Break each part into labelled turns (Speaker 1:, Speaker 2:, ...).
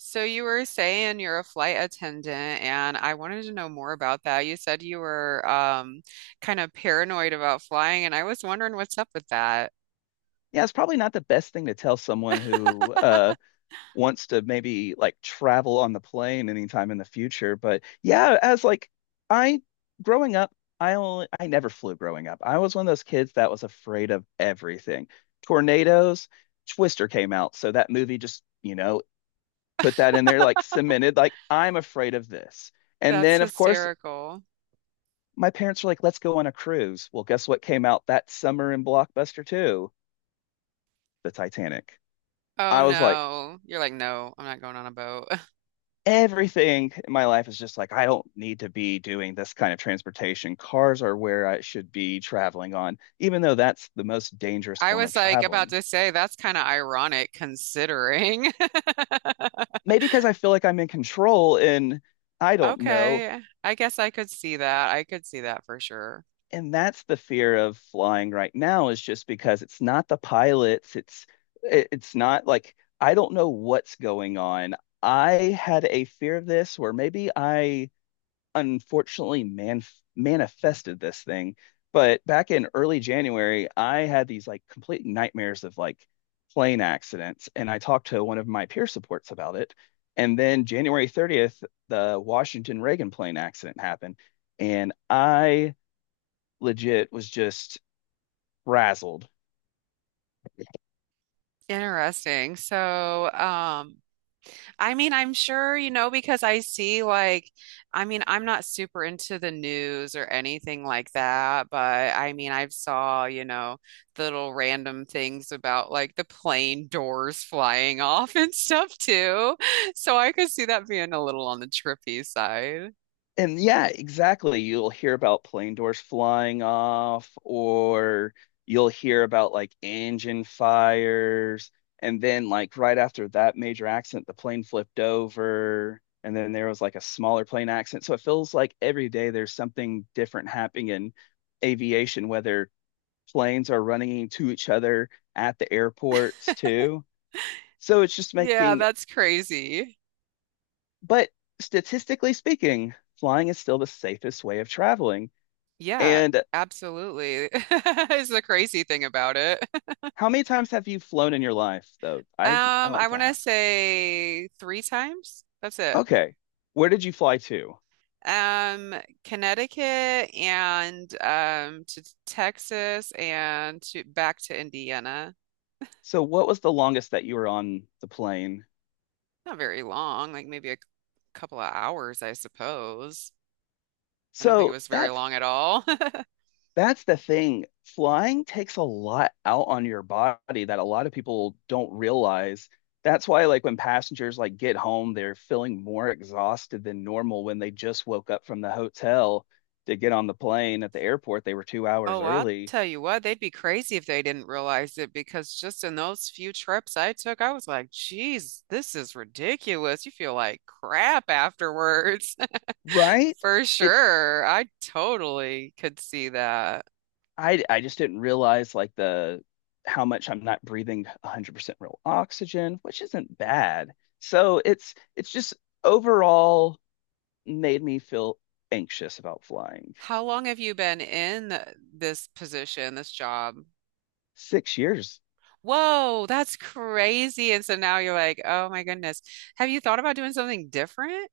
Speaker 1: So you were saying you're a flight attendant, and I wanted to know more about that. You said you were kind of paranoid about flying, and I was wondering what's up with that.
Speaker 2: Yeah, it's probably not the best thing to tell someone who wants to maybe like travel on the plane anytime in the future. But yeah, as like I growing up, I never flew growing up. I was one of those kids that was afraid of everything. Tornadoes. Twister came out, so that movie just put that in there, like cemented, like I'm afraid of this. And
Speaker 1: That's
Speaker 2: then of course,
Speaker 1: hysterical.
Speaker 2: my parents were like, "Let's go on a cruise." Well, guess what came out that summer in Blockbuster too? The Titanic.
Speaker 1: Oh
Speaker 2: I was like,
Speaker 1: no. You're like, no, I'm not going on a boat.
Speaker 2: everything in my life is just like, I don't need to be doing this kind of transportation. Cars are where I should be traveling on, even though that's the most dangerous
Speaker 1: I
Speaker 2: form of
Speaker 1: was like about
Speaker 2: traveling.
Speaker 1: to say that's kind of ironic considering.
Speaker 2: Maybe because I feel like I'm in control and I don't know.
Speaker 1: Okay, I guess I could see that. I could see that for sure.
Speaker 2: And that's the fear of flying right now is just because it's not the pilots. It's not like I don't know what's going on. I had a fear of this where maybe I unfortunately manifested this thing. But back in early January, I had these like complete nightmares of like plane accidents, and I talked to one of my peer supports about it. And then January 30th, the Washington Reagan plane accident happened, and I legit was just frazzled.
Speaker 1: Interesting. I mean, I'm sure, you know, because I see like, I mean, I'm not super into the news or anything like that, but I mean, I've saw, little random things about like the plane doors flying off and stuff too. So I could see that being a little on the trippy side.
Speaker 2: And yeah, exactly. You'll hear about plane doors flying off, or you'll hear about like engine fires. And then, like, right after that major accident, the plane flipped over. And then there was like a smaller plane accident. So it feels like every day there's something different happening in aviation, whether planes are running into each other at the airports too. So it's just
Speaker 1: Yeah,
Speaker 2: making,
Speaker 1: that's crazy.
Speaker 2: but statistically speaking, flying is still the safest way of traveling.
Speaker 1: Yeah,
Speaker 2: And
Speaker 1: absolutely. Is the crazy thing about it.
Speaker 2: how many times have you flown in your life, though? I
Speaker 1: I
Speaker 2: like to
Speaker 1: want to
Speaker 2: ask.
Speaker 1: say three times. That's it.
Speaker 2: Okay, where did you fly to?
Speaker 1: Um, Connecticut and to Texas and to back to Indiana.
Speaker 2: So what was the longest that you were on the plane?
Speaker 1: Not very long, like maybe a couple of hours, I suppose. I don't think it
Speaker 2: So
Speaker 1: was very
Speaker 2: that's
Speaker 1: long at all.
Speaker 2: that's the thing. Flying takes a lot out on your body that a lot of people don't realize. That's why, like, when passengers like get home, they're feeling more exhausted than normal when they just woke up from the hotel to get on the plane at the airport. They were 2 hours
Speaker 1: Oh, well, I'll
Speaker 2: early,
Speaker 1: tell you what, they'd be crazy if they didn't realize it because just in those few trips I took, I was like, geez, this is ridiculous. You feel like crap afterwards.
Speaker 2: right?
Speaker 1: For
Speaker 2: It's
Speaker 1: sure. I totally could see that.
Speaker 2: I just didn't realize like the how much I'm not breathing 100% real oxygen, which isn't bad. So it's just overall made me feel anxious about flying.
Speaker 1: How long have you been in this position, this job?
Speaker 2: 6 years.
Speaker 1: Whoa, that's crazy. And so now you're like, oh my goodness. Have you thought about doing something different?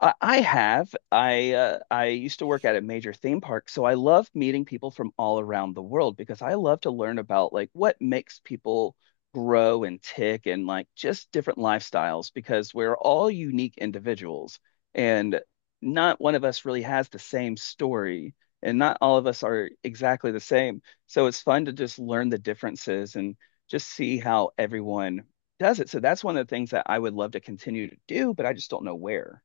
Speaker 2: I have. I used to work at a major theme park, so I love meeting people from all around the world because I love to learn about like what makes people grow and tick and like just different lifestyles, because we're all unique individuals and not one of us really has the same story and not all of us are exactly the same. So it's fun to just learn the differences and just see how everyone does it. So that's one of the things that I would love to continue to do, but I just don't know where.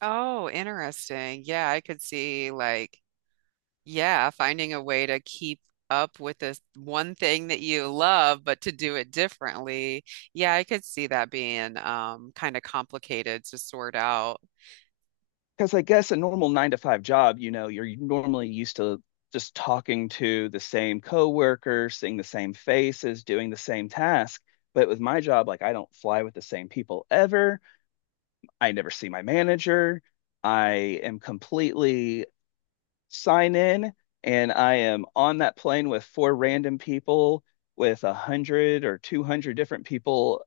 Speaker 1: Oh, interesting. Yeah, I could see like, yeah, finding a way to keep up with this one thing that you love, but to do it differently. Yeah, I could see that being kind of complicated to sort out.
Speaker 2: Because I guess a normal nine to five job, you're normally used to just talking to the same coworker, seeing the same faces, doing the same task. But with my job, like I don't fly with the same people ever. I never see my manager. I am completely sign in and I am on that plane with four random people, with 100 or 200 different people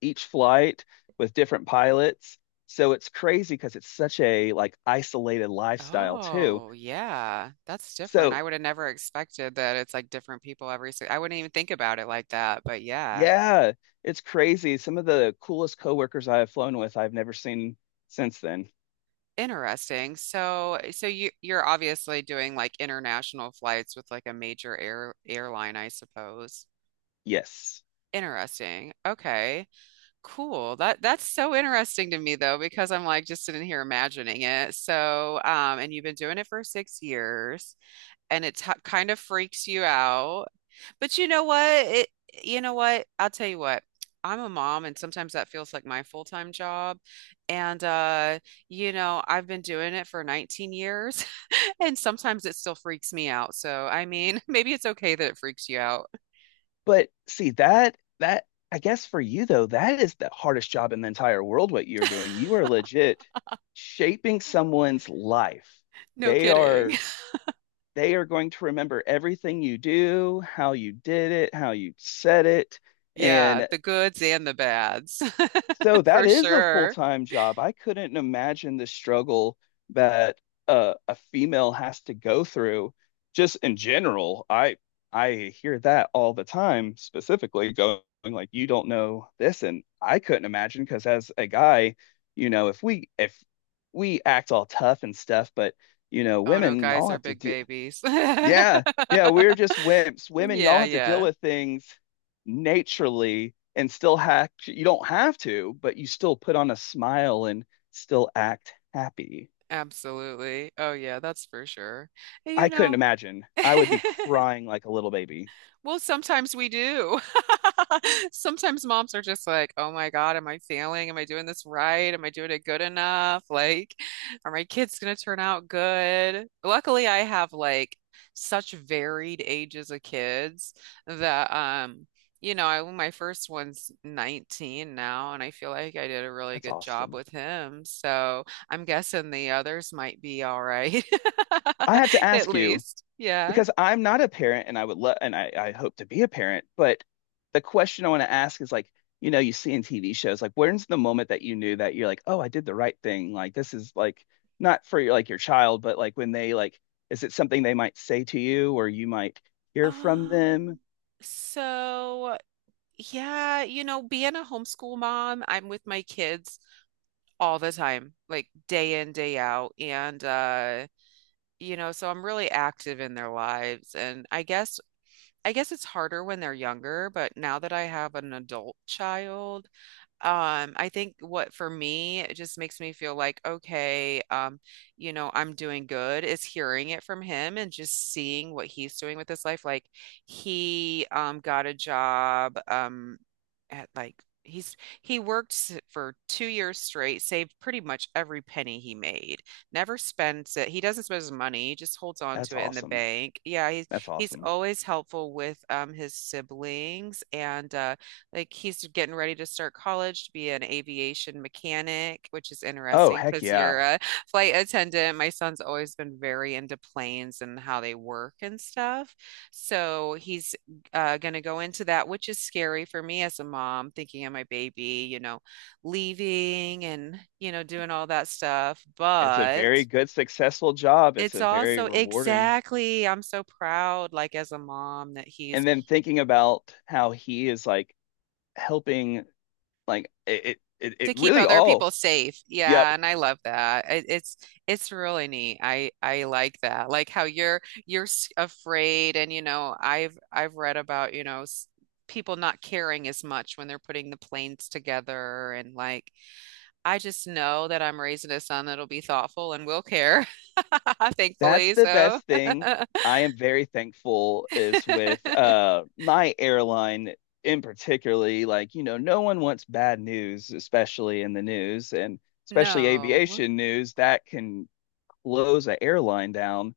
Speaker 2: each flight with different pilots. So it's crazy because it's such a like isolated lifestyle too.
Speaker 1: Oh, yeah. That's different.
Speaker 2: So
Speaker 1: I would have never expected that it's like different people every I wouldn't even think about it like that, but yeah.
Speaker 2: yeah, it's crazy. Some of the coolest coworkers I have flown with, I've never seen since then.
Speaker 1: Interesting. So, so you're obviously doing like international flights with like a major airline, I suppose.
Speaker 2: Yes.
Speaker 1: Interesting. Okay. Cool. That's so interesting to me though, because I'm like just sitting here imagining it. And you've been doing it for 6 years and it t kind of freaks you out. But you know what? You know what? I'll tell you what. I'm a mom, and sometimes that feels like my full-time job. And you know, I've been doing it for 19 years, and sometimes it still freaks me out. So, I mean, maybe it's okay that it freaks you out.
Speaker 2: But see that I guess for you though, that is the hardest job in the entire world what you're doing. You are legit shaping someone's life.
Speaker 1: No
Speaker 2: They
Speaker 1: kidding.
Speaker 2: are They are going to remember everything you do, how you did it, how you said it.
Speaker 1: Yeah,
Speaker 2: And
Speaker 1: the goods and the bads,
Speaker 2: so that
Speaker 1: for
Speaker 2: is a
Speaker 1: sure.
Speaker 2: full-time job. I couldn't imagine the struggle that a female has to go through just in general. I hear that all the time, specifically going like you don't know this, and I couldn't imagine because as a guy, if we act all tough and stuff, but
Speaker 1: Oh no,
Speaker 2: women,
Speaker 1: guys
Speaker 2: y'all
Speaker 1: are
Speaker 2: have to
Speaker 1: big
Speaker 2: do.
Speaker 1: babies.
Speaker 2: Yeah, yeah, we're just wimps. Women, y'all
Speaker 1: Yeah,
Speaker 2: have to deal
Speaker 1: yeah,
Speaker 2: with things naturally and still hack. You don't have to, but you still put on a smile and still act happy.
Speaker 1: absolutely. Oh yeah, that's for sure. You
Speaker 2: I couldn't
Speaker 1: know.
Speaker 2: imagine. I would be crying like a little baby.
Speaker 1: Well, sometimes we do. Sometimes moms are just like, oh my God, am I failing? Am I doing this right? Am I doing it good enough? Like, are my kids going to turn out good? Luckily, I have like such varied ages of kids that, you know, my first one's 19 now, and I feel like I did a really
Speaker 2: That's
Speaker 1: good job
Speaker 2: awesome.
Speaker 1: with him. So I'm guessing the others might be all right,
Speaker 2: I have to
Speaker 1: at
Speaker 2: ask you,
Speaker 1: least. Yeah.
Speaker 2: because I'm not a parent and I would love, and I hope to be a parent, but the question I want to ask is like, you see in TV shows, like when's the moment that you knew that you're like, oh, I did the right thing? Like this is like not for your child, but like when they like, is it something they might say to you or you might hear from them?
Speaker 1: Um, so, yeah, you know, being a homeschool mom, I'm with my kids all the time, like day in, day out. And you know, so I'm really active in their lives. And I guess it's harder when they're younger, but now that I have an adult child, I think what for me it just makes me feel like, okay, you know, I'm doing good is hearing it from him and just seeing what he's doing with his life. Like he got a job at he's he worked for 2 years straight, saved pretty much every penny he made, never spends it. He doesn't spend his money, he just holds on
Speaker 2: That's
Speaker 1: to it in the
Speaker 2: awesome.
Speaker 1: bank. Yeah, he's
Speaker 2: That's
Speaker 1: he's
Speaker 2: awesome.
Speaker 1: always helpful with his siblings and like he's getting ready to start college to be an aviation mechanic, which is
Speaker 2: Oh,
Speaker 1: interesting
Speaker 2: heck
Speaker 1: because you're
Speaker 2: yeah.
Speaker 1: a flight attendant. My son's always been very into planes and how they work and stuff. So he's going to go into that, which is scary for me as a mom, thinking of my baby, you know, leaving and, you know, doing all that stuff.
Speaker 2: It's a
Speaker 1: But
Speaker 2: very good, successful job. It's
Speaker 1: it's
Speaker 2: a very
Speaker 1: also
Speaker 2: rewarding.
Speaker 1: exactly, I'm so proud, like as a mom, that he's
Speaker 2: And then thinking about how he is like helping. Like it, it,
Speaker 1: to
Speaker 2: it
Speaker 1: keep
Speaker 2: really
Speaker 1: other
Speaker 2: all.
Speaker 1: people safe.
Speaker 2: Yep,
Speaker 1: Yeah, and I love that. It's really neat. I like that. Like how you're afraid and you know, I've read about, you know, people not caring as much when they're putting the planes together and like I just know that I'm raising a son that'll be thoughtful and will care,
Speaker 2: that's
Speaker 1: thankfully.
Speaker 2: the
Speaker 1: So,
Speaker 2: best thing. I am very thankful is with my airline in particularly. Like, you know, no one wants bad news, especially in the news, and especially
Speaker 1: no,
Speaker 2: aviation news that can close an airline down.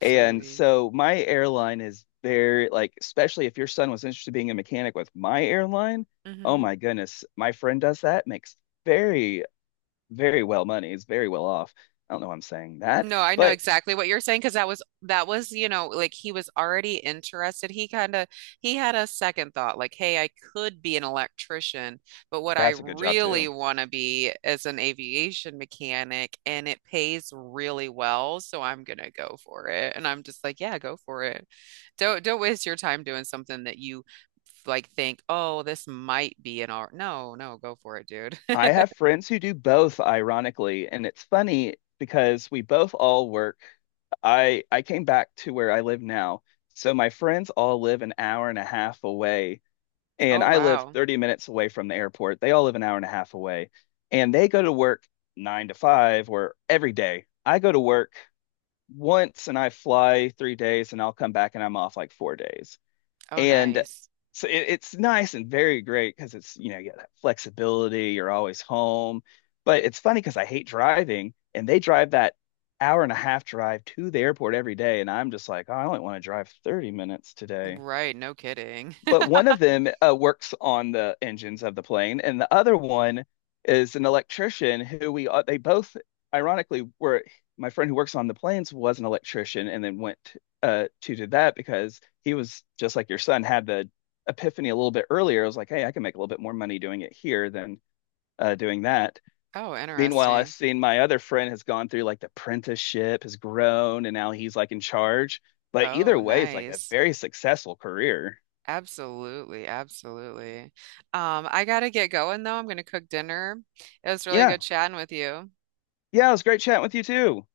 Speaker 2: And so my airline is very like, especially if your son was interested in being a mechanic with my airline. Oh
Speaker 1: Mhm.
Speaker 2: my goodness, my friend does that, makes very very well money, is very well off. I don't know why I'm saying that,
Speaker 1: No, I know
Speaker 2: but
Speaker 1: exactly what you're saying because that was, you know, like he was already interested. He kind of he had a second thought like, hey, I could be an electrician, but what I
Speaker 2: that's a good job
Speaker 1: really
Speaker 2: too.
Speaker 1: want to be is an aviation mechanic and it pays really well, so I'm gonna go for it. And I'm just like, yeah, go for it. Don't waste your time doing something that you like think, oh, this might be an art. No, no, go for it, dude.
Speaker 2: I have friends who do both, ironically, and it's funny because we both all work. I came back to where I live now. So my friends all live an hour and a half away, and
Speaker 1: Oh,
Speaker 2: I live
Speaker 1: wow.
Speaker 2: 30 minutes away from the airport. They all live an hour and a half away, and they go to work nine to five or every day. I go to work once and I fly 3 days, and I'll come back and I'm off like 4 days.
Speaker 1: Oh,
Speaker 2: And
Speaker 1: nice.
Speaker 2: so it's nice and very great because it's, you got that flexibility, you're always home. But it's funny because I hate driving and they drive that hour and a half drive to the airport every day. And I'm just like, oh, I only want to drive 30 minutes today,
Speaker 1: Right, no kidding.
Speaker 2: but one of them works on the engines of the plane, and the other one is an electrician who we they both ironically were, my friend who works on the planes was an electrician and then went to do that because he was just like your son, had the epiphany a little bit earlier. I was like, hey, I can make a little bit more money doing it here than doing that.
Speaker 1: Oh,
Speaker 2: Meanwhile, I've
Speaker 1: interesting.
Speaker 2: seen my other friend has gone through like the apprenticeship, has grown, and now he's like in charge. But
Speaker 1: Oh,
Speaker 2: either way, it's like a
Speaker 1: nice.
Speaker 2: very successful career.
Speaker 1: Absolutely, absolutely. I gotta get going though. I'm gonna cook dinner. It was really
Speaker 2: Yeah.
Speaker 1: good chatting with you.
Speaker 2: Yeah, it was great chatting with you too.